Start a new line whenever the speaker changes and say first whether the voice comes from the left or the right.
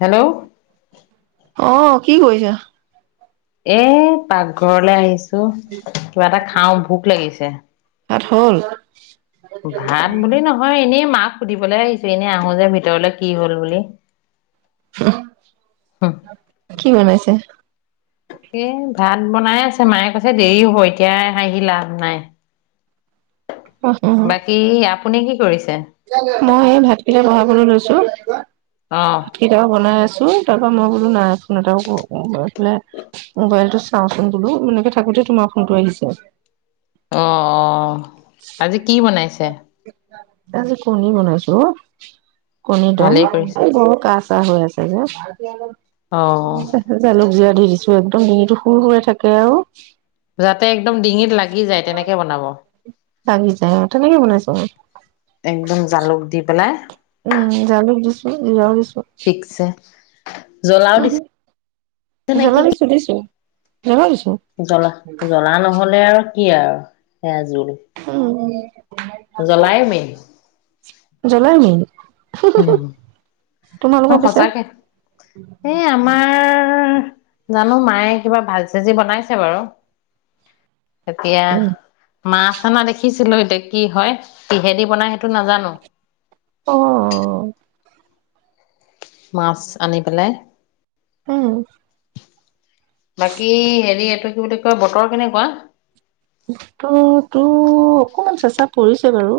left: Hello
right: অ কি কৰিছা?
left: এক পাকঘৰলে আহিছো কিবা এটা খাও ভোক লাগিছে।
right: ভাত হল
left: ভাত বুলি নহয় এনেই মাক। ক সুধিবলৈ আহিছো এনেই আহো যে ভিতৰলে কি হল বুলি?
right: কি বনাই আছে?
left: এ ভাত বনাই আছে মায়ে কৈছে দেৰি হ'ব এতিয়া আহি লাভ নাই।
right: অ
left: বাকি আ আপুনি কি কৰিছে?
right: মই এই ভাতকেইটা বনাম। বনাবলৈ লৈছো।
left: অঁ
right: কিবা বনাই। তাৰ পৰা মই বোলো নাই ফোন এটা এইফে মোবাইলটো চাওচোন বোলো এনেকে থাকোতে তোমাৰ ফোনটো আহিছে।
left: অ অ আজি কি বনাইছে?
right: ত যে কণি বনাইছো অঁ কণি দম
left: ভালেই কৰিছে।
right: ধৰক কাছ চাহ হৈ আছে যে।
left: অঁ
right: জানো জীয়াই দি দিছো একদম ডিঙিটো সুৰ সুৰাই থাকে আৰু।
left: যাতে একদম ডিঙিত লাগি যায় তেনেকে বনাব।
right: লাগি যায় তেনেকৈ বনাইছোঁ উম
left: একদম জালুক দি পেলাই।
right: উম জালুক দিছো জৰা দিছো
left: ঠিকছে জ্বলাও
right: উম,
left: দিছে
right: জ্বলা
left: নেকি?
right: দিছো দিছো জ্বলা দিছো
left: জ্বলা জ্বলা নহ'লে লে আৰু কি আৰু সেয়া যোল
right: উম জ্বলাই মন হে হে হে
left: নহ সঁচাকে এই আমাৰ জানো মায়ে কিবা ভাজ চাজি বনাইছে বাৰু
right: উম
left: এতিয়া মাছ অনা দেখিছিলো এতিয়া কি হয় কিহেদি বনাই সেইটো নাজানো
right: আহ
left: মাছ আনি পেলাই
right: উম
left: বাকী হেৰি এইটো কি বুলি কয় বতৰ কেনেকুৱা
right: বতৰ তো অকমান চেচা পৰিছে বাৰু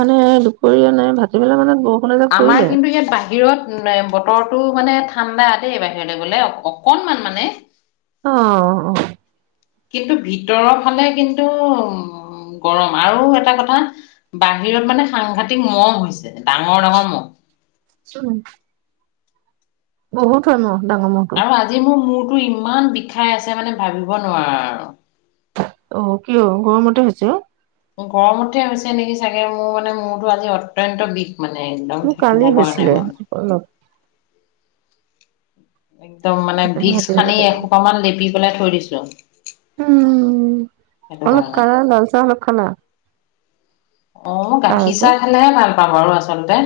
right: মানে দুপৰীয়া নাই ভতি পেলাই মানে ব
left: আমাৰ কিন্তু ইয়াত বাহিৰত বতৰটো মানে ঠাণ্ডা দেই বাহিৰলৈ গলে অকনমান মানে
right: অ অ
left: কিন্তু ভিতৰৰ ফালে কিন্তু উ গৰম আৰু এটা কথা বাহিৰত মানে সাংঘাতিক মহ হৈছে ডাঙৰ ডাঙৰ মহ
right: চোন [unintelligible] বহুত হয় মহ ডাঙৰ মহটো
left: আজি মোৰ মূৰ তো ইমান বিষাই আছে মানে ভাবিব নোৱাৰা আৰু
right: অ কিয় গৰমতে হৈছে।
left: গৰমতে হৈছে নেকি চাগে মোৰ মানে মূৰতো আজি অত্যন্ত বিষ মানে একদম
right: মোৰ
left: থাকিব
right: কালি
left: পৰা নাই
right: হৈছিলে
left: মই।
right: অলপ
left: একদম মানে ভিক্স
right: ভাটিবেলা
left: সানি
right: টাইমত
left: এসোপ মান লেপি পেলাই থৈ দিছো। যা
right: উম অলপ কানা লাল চাহ অলপ খানা [unintelligible]
left: অ গাখীৰ চাহ খালা নাই। পাবাৰু আচলতে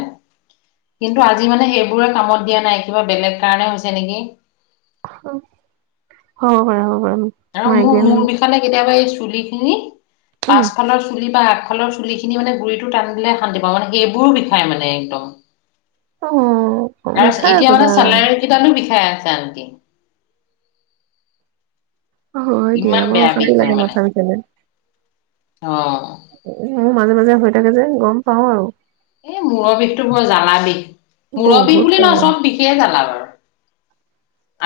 left: কিন্তু আজি মানে সেইবোৰে কামত দিয়া নাই কিবা বেলেগ কাৰণে হৈছে নেকি।
right: হ হয় অ
left: আৰু মোৰ মোৰ বিষয়ে লৈ কিবা কৈছে। চুলিখিনি
right: উম
left: পাছফালৰ চুলি [unintelligible] বা আঠ ফালৰ চুলি খিনি মানে গুৰিতটো টান দিলে শান্তি পাওঁ মানে সেইবোৰো বিষাই মানে একদম
right: অ
left: আৰু
right: বিষাই
left: এতিয়া মানে
right: কিবা
left: চেলাউৰি কেইটানো বিষাই আছে। শান্তি
right: হয় দিয়া বৰ অশান্তি
left: হয়
right: লাগে
left: মানে
right: মাথা বিষালে
left: অ',
right: মোৰ মাজে মাজে হৈ থাকে যে গম পাওঁ আৰু।
left: এই মূৰৰ বিষটো ব জ্বালা দেই মূৰৰ বিষ
right: বহুত
left: বুলি নহয়।
right: জেগা
left: চব বিষেই জ্বালা বাৰু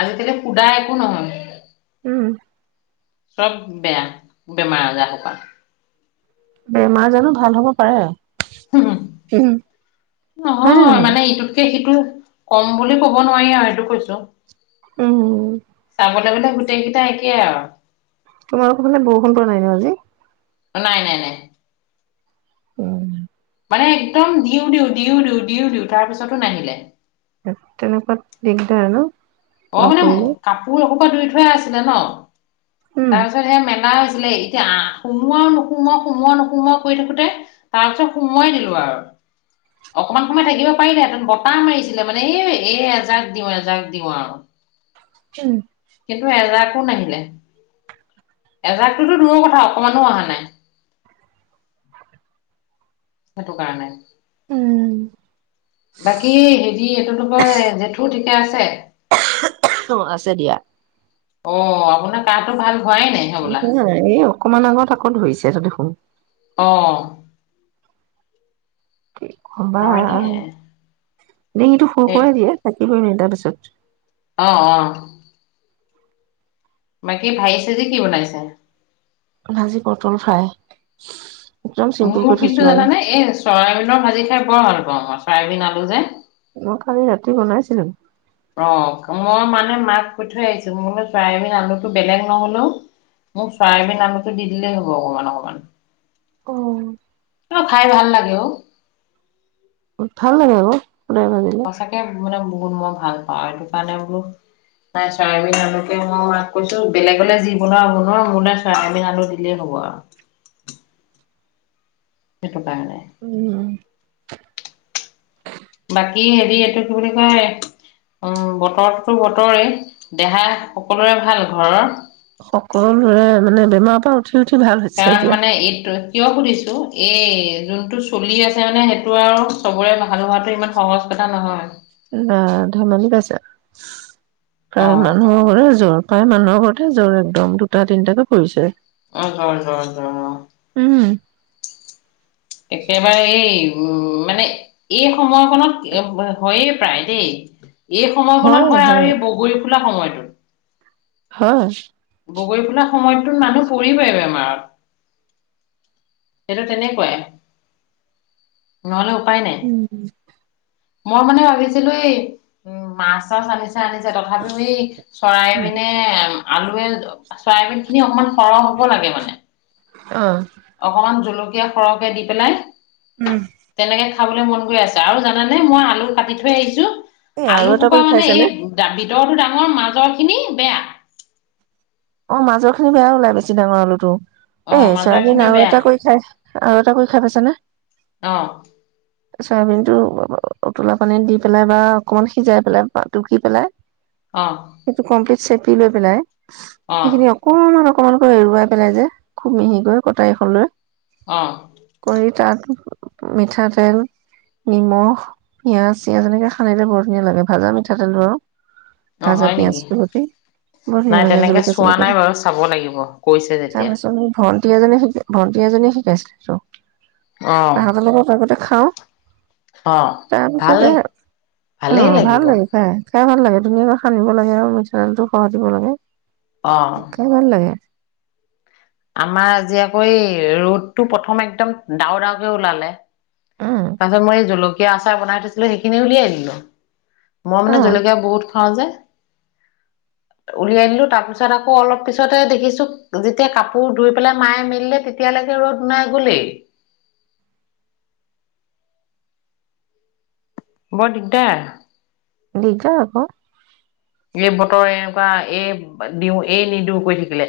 left: আজি কালি সূদা একো নহয়।
right: উম
left: চব বেয়া বেমাৰ আজাৰ সোপা।
right: বেমাৰ জানো ভাল হ'ব পাৰে।
left: উম নহয় মানে ইটোতকে সিটো কম বুলি ক'ব নোৱাৰি আৰু এইটো কৈছো।
right: উম
left: গোটেই মানে গোটেইকেইটা একেই আৰু।
right: তোমালোকৰ পিনে বৰষুণ পৰা নাই ন আজি।
left: নাই নাই -নাই
right: উম [inaudible]
left: মানে একদম দিওঁ দিওঁ দিও দিওঁ দিওঁ তাৰ পিছতো নাহিলে।
right: তেনেকুৱাত দিগদাৰ ন।
left: [unintelligible]
right: নপৰিলে
left: ধুই থুৱাই আছিলে ন।
right: উম
left: তাৰপিছত সেয়া মেলা হৈছে ছিলে এতিয়া আহ সোমোৱাও নোসুমোৱাও সোমোৱা নোসোমোৱা কৰি থাকোতে তাৰ পিছত সোমোৱাই দিলো আৰু। অকমান সময় থাকিব পাৰিলেহেতেন ব পাল মাৰিছিলে মানে এই এ এজাক দিওঁ এজাক দিওঁ আৰু।
right: [unintelligible]
left: [unintelligible] নাহিলে এজাকটোতো দূৰৰ কথা অকমানো অহা নাই। সেটো কাৰণে।
right: উম।
left: বাকী হেৰি এইটোতো বাৰু জেঠু আছে।
right: অ আছে দিয়া।
left: অ আপোনাৰ কাহটো ভাল হোৱাই নাই হবলা
right: এই অকমান আগত আকৌ ধৰিছে দেখো [unintelligible]
left: অহ।
right: কি কবা আৰু
left: দে
right: ডিঙিটো সুৰ
left: এ
right: কৰাই দিয়ে তাৰপিছত
left: অ অ বাকী ভাজ চাজি কি বনাইছা।
right: ভাজি পটল ফ্ৰাই। একদম চিম্পুলকৈ
left: মোৰ
right: থৈছো
left: কিন্তু
right: আৰু
left: জানে নে এই চয়াবিনৰ ভাজি খাই বৰ ভাল চয়াবীন আলু যে।
right: মই কালি ৰাতি বনাইছিলো।
left: অ মই মানে মাক কৈ থৈ আহিছো। বোলো চয়াবিন আলুটো বেলেগ নহলেও মোক চয়াবিন আলুটো দি দিলেই হ'ব অকমান অকমান।
right: অঁ।
left: কিন্তু খাই ভাল লাগে অ
right: ভাল লাগে অঁ।
left: সঁচাকে মানে বহুত মই ভাল পাওঁ সেইটো কাৰণে বোলো নাই চয়াবিন আলুকে মই মাক কৈছো বেলেগ বেলেগ যি বনোৱা বনোৱা। মোলে চয়াবিন আলু দিলেই হ'ব আৰু। সেইটো কাৰণে।
right: উম।
left: বাকী হেৰি এইটো কি বুলি কয় উ বতৰটো বতৰেই। দেহা সকলোৰে ভাল ঘৰৰ?
right: সকলোৰে মানে বেমাৰ পা
left: কাৰণ মানে এইটো কিয় সুধিছো এই যোনটো চলি আছে মানে সেইটো আৰু চবৰে ভাল হোৱাটো ইমান সহজ কথা নহয়।
right: বা ধেমালি পাইছে।
left: অ
right: প্ৰায়
left: অ
right: মানুহৰে জ্বৰ। প্ৰায় মানুহৰ ঘৰত জ্বৰ একদম দুটা তিনটাকে পৰিছে।
left: অ জ্বৰ জ্বৰ জ্বৰ অ।
right: উম
left: একেবাৰে এই উম মানে এই সময়খনত হয়েই প্ৰায় দেই। এই সময়খনত হয় আৰু এই বগৰী ফুলা সময়টোত।
right: হয়।
left: বগৰী ফুলা সময়টোত মানুহ পৰিবই বেমাৰত। সেইটো তেনেকুৱাই। নহ'লে উপায় নাই
right: উম।
left: মই মানে ভাবিছিলো এই উ - মাছ চাছ আনিছিল আনিছে তথাপিও এই চৰাই বিনে [unintelligible] [unintelligible] চয়াবিন খিনি অকমান সৰহ হ'ব লাগে মানে। অকমান জলকীয়া। কীয়া সৰহকে দি পেলাই
right: উম
left: তেনেকে খাবলৈ মন গৈ আছে আৰু জানেনে মই আলু কাটি থৈ আহিছো।
right: এই আৰু
left: আলু
right: এটা
left: সোপা
right: কৰি
left: মানে এই
right: খাইছানে
left: দাবিত ভিতৰৰ টো ডাঙৰ মাজৰ খিনি বেয়া।
right: অ মাজৰ খিনি বেয়া ওলাই বেছি ডাঙৰ আলু তো।
left: অ
right: এ
left: মাজৰ
right: চয়াবিন
left: খিনি
right: আৰু
left: বেয়া
right: এটা কৰি খাই আৰু এটা কৰি খাই পাইছে নে?
left: অ
right: চয়াবিন টো উতলা পানীত দি পেলাই বা অকমান সিজাই পেলাই টুকি পেলাই
left: অ
right: সেইটো কম [unintelligible] চেপি লৈ পেলাই
left: অ
right: সেইখিনি অকণমান অকণমানকৈ এৰুৱাই পেলাই যে খুব মিহিকৈ কটাৰীখন লৈ
left: অ
right: কৰি তাত মিঠাতেল নিমখ পিয়াজ চিয়াজ এনেকে সানিলে বৰ ধুনীয়া লাগে ভাজা মিঠাতেল ধৰ।
left: অ
right: ভাজা
left: হয় নেকি
right: পিয়াজটো গঢ়ি বঢ়িয়া
left: নাই
right: লাগে
left: তেনেকে
right: জলকীয়া।
left: চোৱা
right: চলকীয়া দি।
left: নাই বাৰু চাব লাগিব কৈছে যেতিয়া
right: ভণ্টি এজনে শিক ভণ্টি এজীয়ে শিকাইছিলে তো
left: অ
right: তাহাতৰ লগত আগতে খাওঁ
left: অ
right: তাৰপিছতে
left: ভাল
right: অ
left: ভালেই
right: ভাল
left: লাগিব
right: লাগিছে খাই ভাল লাগে ধুনীয়াকৈ সানিব লাগে আৰু মিঠাতেলটো হৰকেদিব লাগে।
left: অ
right: খাই ভাল লাগে
left: আমাৰ আজি আকৌ এ ৰ'দটো প্ৰথম একদম ডাঙৰ ডাঙৰকৈ ওলালে
right: উম,
left: তাৰ পিছত মই এই জলকীয়া আচাৰ বনাই থৈছিলো সেইখিনি উলিয়াই দিলো মই মানে
right: অ'
left: জলকীয়া বহুত খাও যে উলিয়াই দিলো তাৰপিছত আকৌ অলপ পিছতে দেখিছো যেতিয়া কাপোৰ ধুই পেলাই মায়ে মেলিলে তেতিয়ালৈকে ৰ'দ নাই গলেই বৰ দিগদাৰ
right: দিগদাৰ আকৌ।
left: এই বতৰ এনেকুৱা এই দিওঁ এই নিদিও কৈ থাকিলে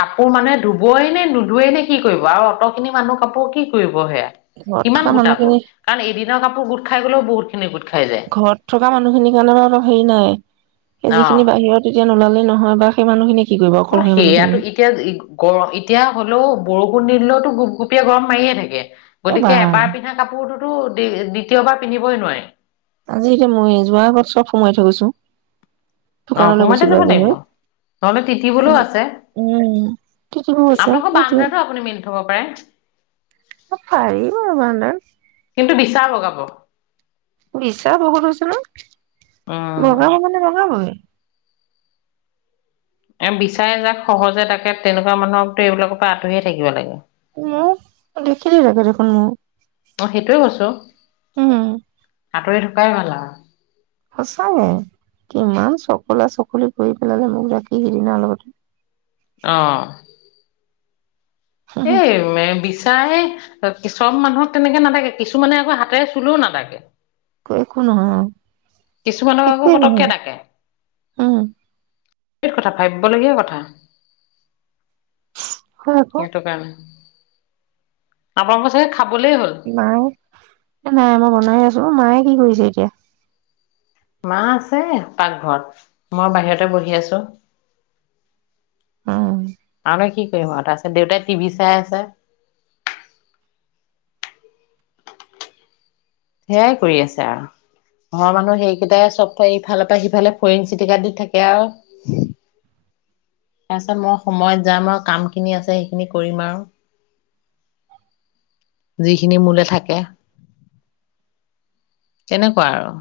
left: কাপোৰ মানুহে ধুবই নে নোধু এ নে কি কৰিব আৰু অত খিনি মানুহ কাপোৰ কি কৰিব সেয়া
right: ঘৰত
left: কিমান
right: থকা
left: গোটাব
right: মানুহখিনি
left: কাৰণ এদিনৰ কাপোৰ গোট খাই গ'লেও বহুত নে [unintelligible]
right: ঘৰত থকা মানুহখিনিৰ কাৰণে বাৰু হেৰি নাই সেই
left: অ
right: যিখিনি বাহিৰত এতিয়া নোলালে নহয় বাৰু সেই মানুহখিনি
left: অ সেয়াটো এতিয়া গৰম এতিয়া হ'লেও বৰষুণ নিদিলেও তো গুপ গুপীয়া গৰম মাৰিয়ে থাকে
right: এ বা
left: গতিকে এবাৰ পিন্ধা কাপোৰটোতো দ্বিতীয়বাৰ পিন্ধিবই নোৱাৰি।
right: থইছোঁ
left: অ
right: দোকানলৈ
left: সময়তে
right: গৈছিলো
left: যাব
right: আজি
left: লাগিব
right: মই
left: নহলে তিতিবলৈও আছে
right: উম সটো আছে সেইটো
left: হ'ব পাৰে।
right: আ পাৰিব মাদাৰ
left: কিন্তু বিচা বগাব
right: বিছা বহুত হৈছে ন
left: উম
right: বগাব মানে বগাবই
left: এ বিচায়ে যাক সহজে তাকে তেনেকুৱা মানুহকতো এইবিলাকৰ পৰা আঁতৰিয়ে থাকিব লাগে।
right: মোৰ দেখিলেই লাগে দেখোন মোৰ
left: অ
right: উম
left: আতৰি থকাই ভাল আ
right: সচাগে কিমান চকলা চকলি কৰি পেলালে মোক ৰাখি সেইদিনা লগতে
left: আহ এ ম বিশ চাই চব মানুহক তেনেকে নাথাকে কিছুমানে আকৌ হাতেৰে চুলো নাদাকে
right: একো নহয়
left: কিছুমানক আকৌ
right: একোৱেই
left: পতককে
right: নহয়
left: দাকে
right: উম
left: কথা ভাবিবলগীয়া কথা।
right: হয় আকৌ
left: এটো কাৰনে আগ আছে
right: মায়ে নাই মই বনাই আছো মায়ে। কি কৰিছে এতিয়া?
left: মা আছে পাকঘৰত মই বাহিৰতে বহি আছো।
right: উ
left: কি কৰিম আৰু তাৰ আছে দেউতাই টিভি চাই আছে। সেইয়াই কৰি আছে আৰু ঘৰৰ মানুহ সেইকেইটাই চব ইফালৰ পৰা সিফালে ফৰিং চিটিকা দি থাকে আৰু তাৰপিছত মই সময়ত যাম আৰু কাম খিনি আছে। সেইখিনি কৰিম আৰু যিখিনি মোলে থাকে। তেনেকুৱা আৰু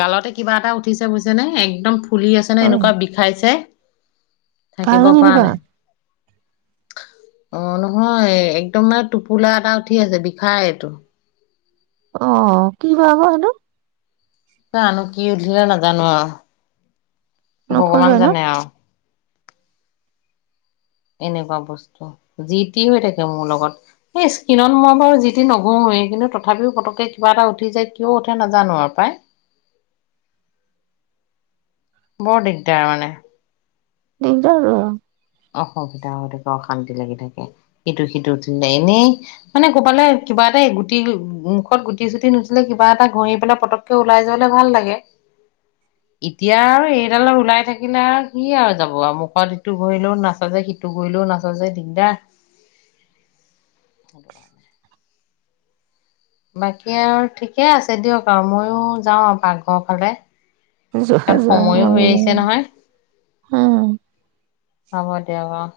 left: গালতে কিবা এটা উঠিছে বুইছে নে একদম। ফুলি আছে নে এনেকুৱা বিষাইছে। থাকিব
right: ভাঙি
left: পৰা
right: নিদিবা
left: নাই। অ' নহয় একদম মান টোপোলা এটা উঠি আছে বিষাই এইটো।
right: অ' কি বা হয় সেইটো
left: জানো কি উঠিলে নাজানো আৰু
right: নোখোজোৱে
left: ভগৱান
right: ন
left: জানে আও এনেকুৱা বস্তু জি টি হৈ থাকে মোৰ লগত। এই স্কিনত মই বাৰু যি টি নঘহুৱেই কিন্তু তথাপিও পতককে কিবা এটা উঠি যায়। কিয় উঠে নাজানো আৰু পাই বৰ দিগদাৰ মানে।
right: দিকদাৰ আও।
left: অখুবিধা হলে অশান্তি লাগি থাকে সিটো সিটো উঠিলে এনেই মানে কবালে কিবা এটা গুটি মুখত গুটি চুটি নুঠিলে কিবা এটা ঘঁহি পেলাই পটককে ওলাই যাবলে ভাল লাগে এতিয়া আৰু এইডালৰ ওলাই থাকিলে আৰু কি আৰু যাব আৰু মুখত সিটো ঘঁহ ও নাচাযে সিটো গলেও নাচাযে দিগদাৰ। বাকী আৰু ঠিকে আছে দিয়ক আৰু মই যাওঁ আৰু পাকঘৰ ফালে।
right: যোৱা
left: কাৰণ
right: যোৱা
left: সময়ো
right: মন
left: হৈ
right: যায়।
left: আহিছে নহয়
right: উম
left: হ'ব দিয়া। বাও